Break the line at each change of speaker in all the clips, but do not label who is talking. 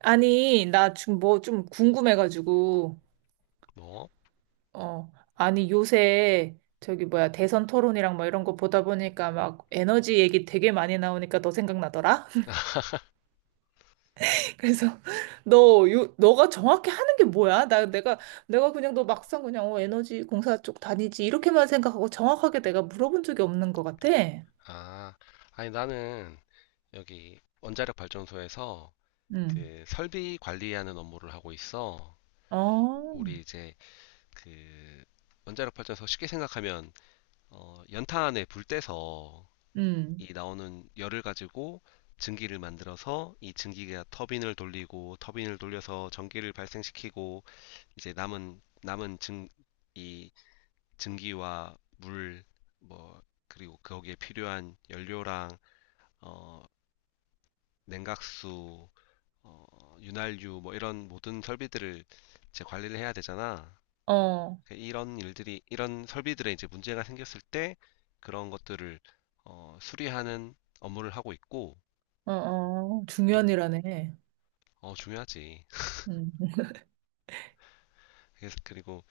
아니, 나 지금 뭐 좀 궁금해가지고,
뭐?
어, 아니, 요새 저기 뭐야, 대선 토론이랑 뭐 이런 거 보다 보니까 막 에너지 얘기 되게 많이 나오니까 너 생각나더라? 그래서 너, 요, 너가 정확히 하는 게 뭐야? 내가 그냥 너 막상 그냥 어, 에너지 공사 쪽 다니지 이렇게만 생각하고 정확하게 내가 물어본 적이 없는 것 같아.
아, 아니 나는 여기 원자력 발전소에서
응.
그 설비 관리하는 업무를 하고 있어.
어,
우리 이제 그 원자력 발전소 쉽게 생각하면 연탄 안에 불 떼서
응.
이 나오는 열을 가지고 증기를 만들어서 이 증기가 터빈을 돌리고 터빈을 돌려서 전기를 발생시키고 이제 이 증기와 물 뭐 그리고 거기에 필요한 연료랑 어, 냉각수, 윤활유 뭐 이런 모든 설비들을 이제 관리를 해야 되잖아.
어,
이런 일들이 이런 설비들에 이제 문제가 생겼을 때 그런 것들을 수리하는 업무를 하고 있고
어, 어,
또
중요한 일하네.
중요하지.
응.
그래서 그리고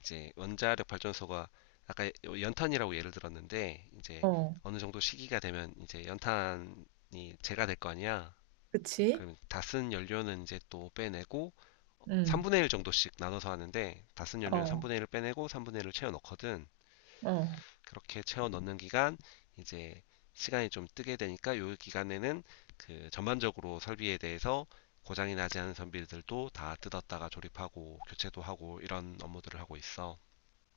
이제 원자력 발전소가 아까 연탄이라고 예를 들었는데 이제
어,
어느 정도 시기가 되면 이제 연탄이 재가 될 거 아니야.
그치?
그럼 다 쓴 연료는 이제 또 빼내고
응.
3분의 1 정도씩 나눠서 하는데 다쓴 연료는
어.
3분의 1을 빼내고 3분의 1을 채워 넣거든.
어.
그렇게 채워 넣는 기간 이제 시간이 좀 뜨게 되니까 요 기간에는 그 전반적으로 설비에 대해서 고장이 나지 않은 선비들도 다 뜯었다가 조립하고 교체도 하고 이런 업무들을 하고 있어.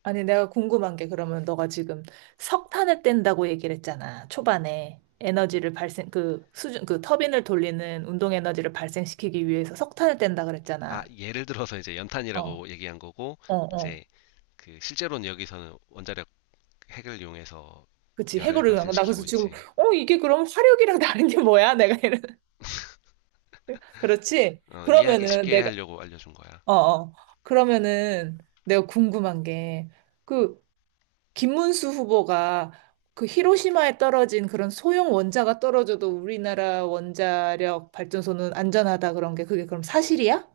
아니, 내가 궁금한 게 그러면 너가 지금 석탄을 뗀다고 얘기를 했잖아. 초반에 에너지를 발생, 그 수준, 그 터빈을 돌리는 운동 에너지를 발생시키기 위해서 석탄을 뗀다
아,
그랬잖아.
예를 들어서 이제
어,
연탄이라고 얘기한 거고
어, 어.
이제 그 실제로는 여기서는 원자력 핵을 이용해서
그치.
열을
해고를 한 거. 나
발생시키고
그래서 지금,
있지.
어, 이게 그럼 화력이랑 다른 게 뭐야? 내가 이런. 그렇지?
이해하기
그러면은
쉽게
내가,
하려고 알려준 거야.
어, 어. 그러면은 내가 궁금한 게, 그 김문수 후보가 그 히로시마에 떨어진 그런 소형 원자가 떨어져도 우리나라 원자력 발전소는 안전하다 그런 게 그게 그럼 사실이야?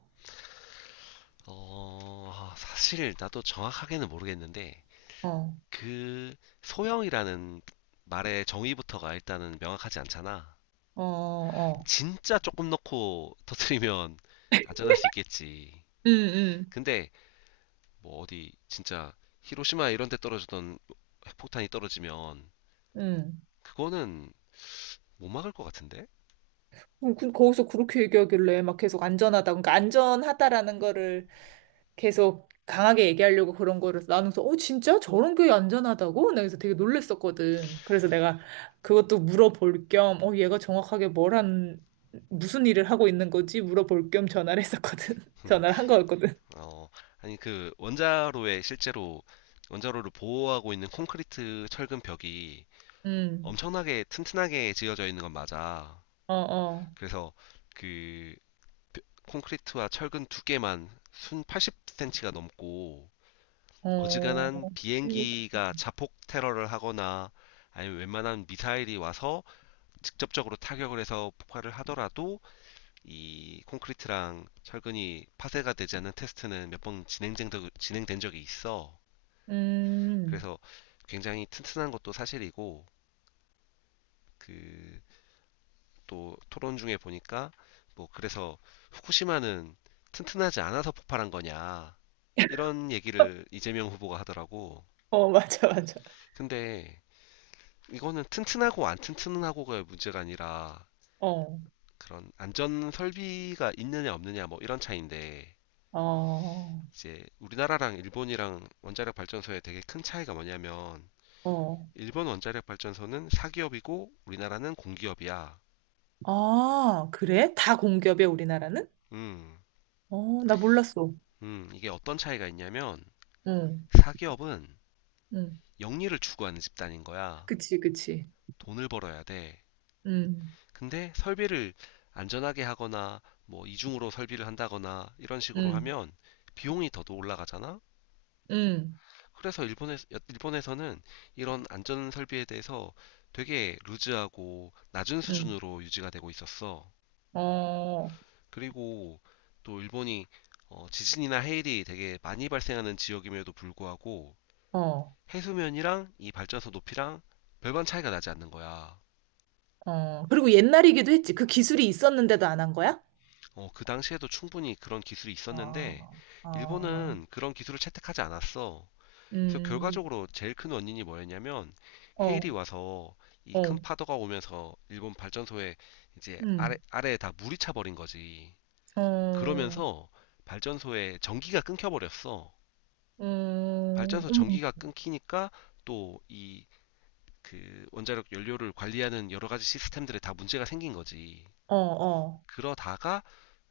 사실 나도 정확하게는 모르겠는데
어,
그 소형이라는 말의 정의부터가 일단은 명확하지 않잖아.
어, 어.
진짜 조금 넣고 터트리면 안전할 수 있겠지.
응, 응,
근데 뭐 어디 진짜 히로시마 이런 데 떨어지던 핵폭탄이 떨어지면
응.
그거는 못 막을 것 같은데?
거기서 그렇게 얘기하길래 막 계속 안전하다. 그러니까 안전하다라는 거를 계속 강하게 얘기하려고 그런 거를 나눠서 어 진짜 저런 게 안전하다고? 나 그래서 되게 놀랬었거든. 그래서 내가 그것도 물어볼 겸 어 얘가 정확하게 뭘 한 무슨 일을 하고 있는 거지? 물어볼 겸 전화를 했었거든. 전화를 한 거였거든.
어, 아니 그 원자로에 실제로 원자로를 보호하고 있는 콘크리트 철근 벽이
음.
엄청나게 튼튼하게 지어져 있는 건 맞아.
어, 어.
그래서 그 콘크리트와 철근 두 개만 순 80cm가 넘고
어.
어지간한
재밌다.
비행기가 자폭 테러를 하거나 아니면 웬만한 미사일이 와서 직접적으로 타격을 해서 폭발을 하더라도 이 콘크리트랑 철근이 파쇄가 되지 않는 테스트는 진행된 적이 있어.
음.
그래서 굉장히 튼튼한 것도 사실이고 그 또 토론 중에 보니까 뭐 그래서 후쿠시마는 튼튼하지 않아서 폭발한 거냐 이런 얘기를 이재명 후보가 하더라고.
어, 맞아, 맞아.
근데 이거는 튼튼하고 안 튼튼하고가 문제가 아니라
어.
그런 안전 설비가 있느냐 없느냐 뭐 이런 차이인데
어.
이제 우리나라랑 일본이랑 원자력 발전소의 되게 큰 차이가 뭐냐면
어.
일본 원자력 발전소는 사기업이고 우리나라는 공기업이야.
아, 그래? 다 공기업이야, 우리나라는?
음,
어, 나 몰랐어.
이게 어떤 차이가 있냐면
응.
사기업은
응.
영리를 추구하는 집단인 거야.
그치, 그치.
돈을 벌어야 돼.
음,
근데 설비를 안전하게 하거나 뭐 이중으로 설비를 한다거나 이런 식으로
음,
하면 비용이 더 올라가잖아.
음,
그래서 일본에서는 이런 안전 설비에 대해서 되게 루즈하고 낮은
음.
수준으로 유지가 되고 있었어.
어,
그리고 또 일본이 지진이나 해일이 되게 많이 발생하는 지역임에도 불구하고
어,
해수면이랑 이 발전소 높이랑 별반 차이가 나지 않는 거야.
어. 그리고 옛날이기도 했지. 그 기술이 있었는데도 안 한 거야?
그 당시에도 충분히 그런 기술이 있었는데,
어, 어,
일본은 그런 기술을 채택하지 않았어. 그래서
음,
결과적으로 제일 큰 원인이 뭐였냐면, 헤일이
어,
와서 이 큰
어,
파도가 오면서 일본 발전소에 이제
음,
아래에 다 물이 차버린 거지.
어,
그러면서 발전소에 전기가 끊겨버렸어.
음,
발전소
음,
전기가 끊기니까 또 이 그 원자력 연료를 관리하는 여러 가지 시스템들에 다 문제가 생긴 거지.
어, 어,
그러다가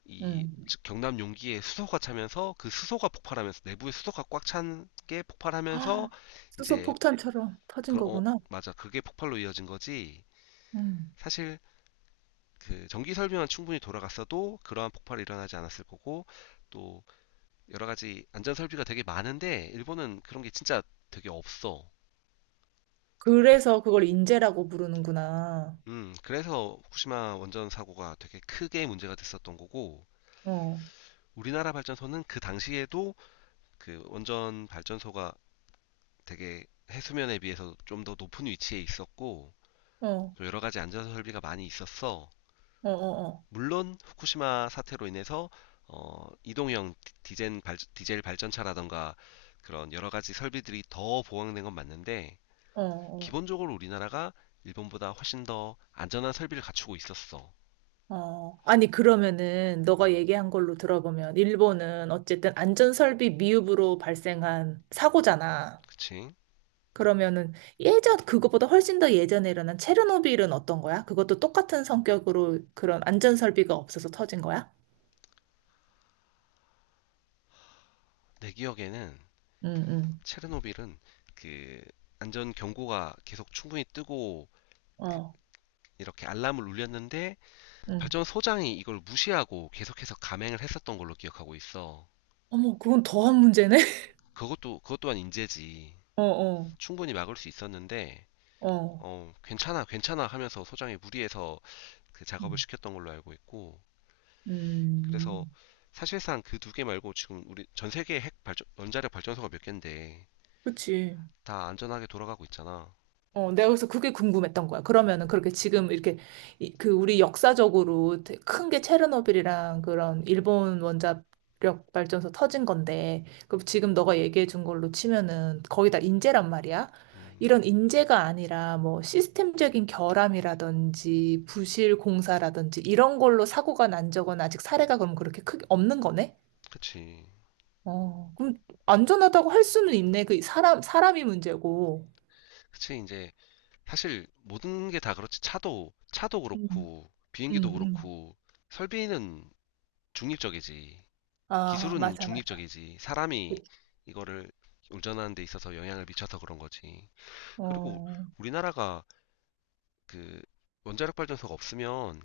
이
음.
경남 용기에 수소가 차면서 그 수소가 폭발하면서 내부에 수소가 꽉 찬 게 폭발하면서
헉, 수소
이제
폭탄처럼 터진
그 어
거구나.
맞아, 그게 폭발로 이어진 거지.
음.
사실 그 전기 설비만 충분히 돌아갔어도 그러한 폭발이 일어나지 않았을 거고 또 여러 가지 안전 설비가 되게 많은데 일본은 그런 게 진짜 되게 없어.
그래서 그걸 인재라고 부르는구나.
음, 그래서 후쿠시마 원전 사고가 되게 크게 문제가 됐었던 거고
어,
우리나라 발전소는 그 당시에도 그 원전 발전소가 되게 해수면에 비해서 좀 더 높은 위치에 있었고
어, 어,
또 여러 가지 안전 설비가 많이 있었어.
어, 어,
물론 후쿠시마 사태로 인해서 이동형 디젤 발전차라던가 그런 여러 가지 설비들이 더 보강된 건 맞는데
어, 어.
기본적으로 우리나라가 일본보다 훨씬 더 안전한 설비를 갖추고 있었어.
어, 아니, 그러면은, 너가
음,
얘기한 걸로 들어보면, 일본은 어쨌든 안전설비 미흡으로 발생한 사고잖아.
그치?
그러면은, 예전, 그거보다 훨씬 더 예전에 일어난 체르노빌은 어떤 거야? 그것도 똑같은 성격으로 그런 안전설비가 없어서 터진 거야?
내 기억에는
응, 응,
체르노빌은 그 안전 경고가 계속 충분히 뜨고 그
어,
이렇게 알람을 울렸는데
응.
발전 소장이 이걸 무시하고 계속해서 감행을 했었던 걸로 기억하고 있어.
어머, 그건 더한 문제네?
그것 또한 인재지.
어, 어,
충분히 막을 수 있었는데,
어.
괜찮아, 괜찮아 하면서 소장이 무리해서 그 작업을
음,
시켰던 걸로 알고 있고, 그래서
음,
사실상 그 두 개 말고 지금 우리 전 세계 원자력 발전소가 몇 개인데
그치.
다 안전하게 돌아가고 있잖아.
어, 내가 그래서 그게 궁금했던 거야. 그러면은 그렇게 지금 이렇게 그 우리 역사적으로 큰 게 체르노빌이랑 그런 일본 원자력 발전소 터진 건데, 그럼 지금 너가 얘기해 준 걸로 치면은 거의 다 인재란 말이야. 이런 인재가 아니라 뭐 시스템적인 결함이라든지 부실 공사라든지 이런 걸로 사고가 난 적은 아직 사례가 그럼 그렇게 크게 없는 거네?
그치.
어, 그럼 안전하다고 할 수는 있네. 그 사람, 사람이 문제고.
그치, 이제, 사실 모든 게 다 그렇지. 차도
음,
그렇고, 비행기도
음, 음.
그렇고, 설비는 중립적이지.
아,
기술은
맞아, 맞아.
중립적이지. 사람이
그치.
이거를 운전하는 데 있어서 영향을 미쳐서 그런 거지. 그리고
어,
우리나라가 그 원자력 발전소가 없으면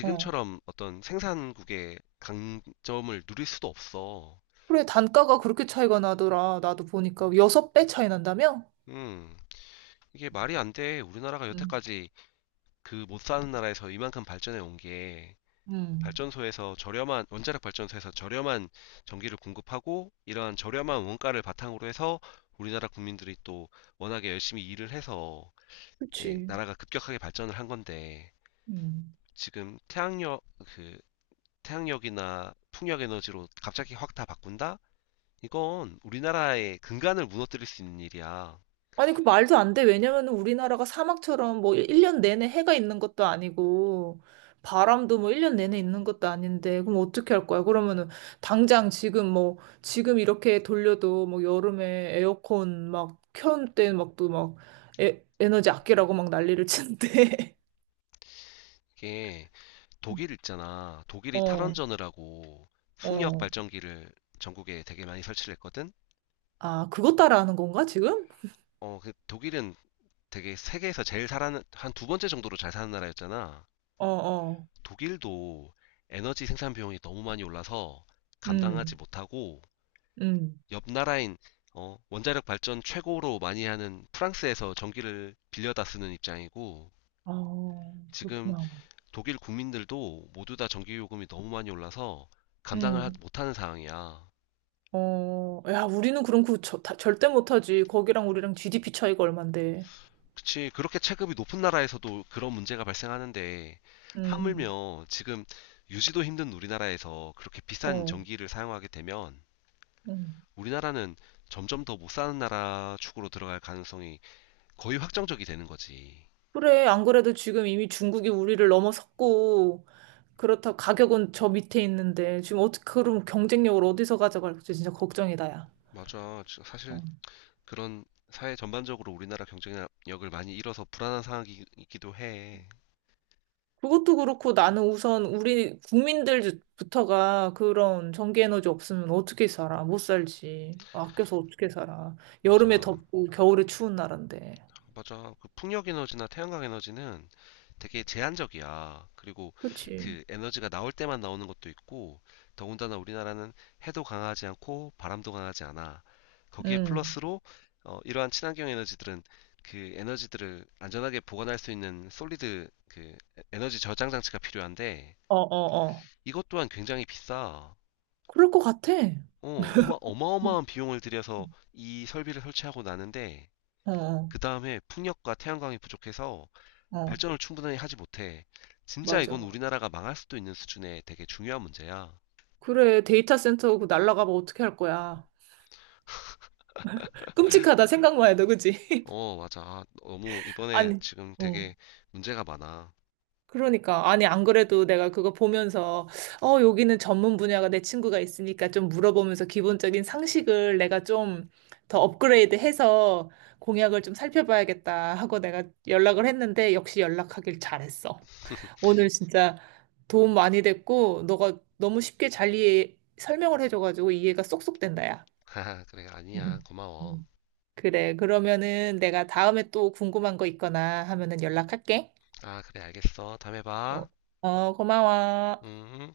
어.
어떤 생산국의 강점을 누릴 수도 없어.
그래, 단가가 그렇게 차이가 나더라. 나도 보니까 여섯 배 차이 난다며?
음, 이게 말이 안 돼. 우리나라가
음,
여태까지 그 못 사는 나라에서 이만큼 발전해 온게
음.
발전소에서 저렴한 원자력 발전소에서 저렴한 전기를 공급하고 이러한 저렴한 원가를 바탕으로 해서 우리나라 국민들이 또 워낙에 열심히 일을 해서 이제
그치.
나라가 급격하게 발전을 한 건데
음.
지금 그 태양력이나 풍력 에너지로 갑자기 확 다 바꾼다? 이건 우리나라의 근간을 무너뜨릴 수 있는 일이야.
아니, 그 말도 안 돼. 왜냐면 우리나라가 사막처럼 뭐 1년 내내 해가 있는 것도 아니고, 바람도 뭐 1년 내내 있는 것도 아닌데, 그럼 어떻게 할 거야? 그러면은, 당장 지금 뭐, 지금 이렇게 돌려도 뭐 여름에 에어컨 막 켠 때 막 또 막 에너지 아끼라고 막 난리를 치는데.
이게 독일 있잖아. 독일이
어.
탈원전을 하고 풍력
어.
발전기를 전국에 되게 많이 설치를 했거든.
아, 그것 따라하는 건가, 지금?
그 독일은 되게 세계에서 제일 살아는 한 두 번째 정도로 잘 사는 나라였잖아.
어, 어.
독일도 에너지 생산 비용이 너무 많이 올라서 감당하지
음,
못하고
음.
옆 나라인 원자력 발전 최고로 많이 하는 프랑스에서 전기를 빌려다 쓰는 입장이고
어,
지금
그렇구나.
독일 국민들도 모두 다 전기 요금이 너무 많이 올라서
음.
못하는 상황이야.
어, 야, 우리는 그럼 그 저, 다, 절대 못하지. 거기랑 우리랑 GDP 차이가 얼만데.
그치. 그렇게 체급이 높은 나라에서도 그런 문제가 발생하는데,
음,
하물며 지금 유지도 힘든 우리나라에서 그렇게 비싼
어,
전기를 사용하게 되면,
음.
우리나라는 점점 더 못 사는 나라 축으로 들어갈 가능성이 거의 확정적이 되는 거지.
그래, 안 그래도 지금 이미 중국이 우리를 넘어섰고, 그렇다 가격은 저 밑에 있는데, 지금 어떻게, 그럼 경쟁력을 어디서 가져갈지 진짜 걱정이다, 야.
맞아. 사실
어.
그런 사회 전반적으로 우리나라 경쟁력을 많이 잃어서 불안한 상황이기도 해.
그것도 그렇고 나는 우선 우리 국민들부터가 그런 전기에너지 없으면 어떻게 살아? 못 살지. 아껴서 어떻게 살아? 여름에
맞아.
덥고 겨울에 추운 나라인데.
맞아. 그 풍력 에너지나 태양광 에너지는 되게 제한적이야. 그리고
그치?
그 에너지가 나올 때만 나오는 것도 있고, 더군다나 우리나라는 해도 강하지 않고 바람도 강하지 않아. 거기에
응.
플러스로 이러한 친환경 에너지들은 그 에너지들을 안전하게 보관할 수 있는 에너지 저장 장치가 필요한데
어, 어, 어.
이것 또한 굉장히 비싸.
그럴 것 같아. 어,
어마어마한 비용을 들여서 이 설비를 설치하고 나는데
어,
그 다음에 풍력과 태양광이 부족해서
어.
발전을 충분히 하지 못해. 진짜 이건
맞아.
우리나라가 망할 수도 있는 수준의 되게 중요한 문제야.
그래, 데이터 센터 그 날라가면 어떻게 할 거야? 끔찍하다, 생각만 해도, 그치?
맞아. 너무 이번에
아니,
지금
어.
되게 문제가 많아.
그러니까 아니 안 그래도 내가 그거 보면서 어 여기는 전문 분야가 내 친구가 있으니까 좀 물어보면서 기본적인 상식을 내가 좀 더 업그레이드해서 공약을 좀 살펴봐야겠다 하고 내가 연락을 했는데 역시 연락하길 잘했어. 오늘 진짜 도움 많이 됐고 너가 너무 쉽게 잘 이해 설명을 해줘가지고 이해가 쏙쏙 된다야.
아, 그래, 아니야.
음.
고마워.
음. 그래 그러면은 내가 다음에 또 궁금한 거 있거나 하면은 연락할게.
아, 그래, 알겠어. 다음에
어,
봐.
어 고마워.
음.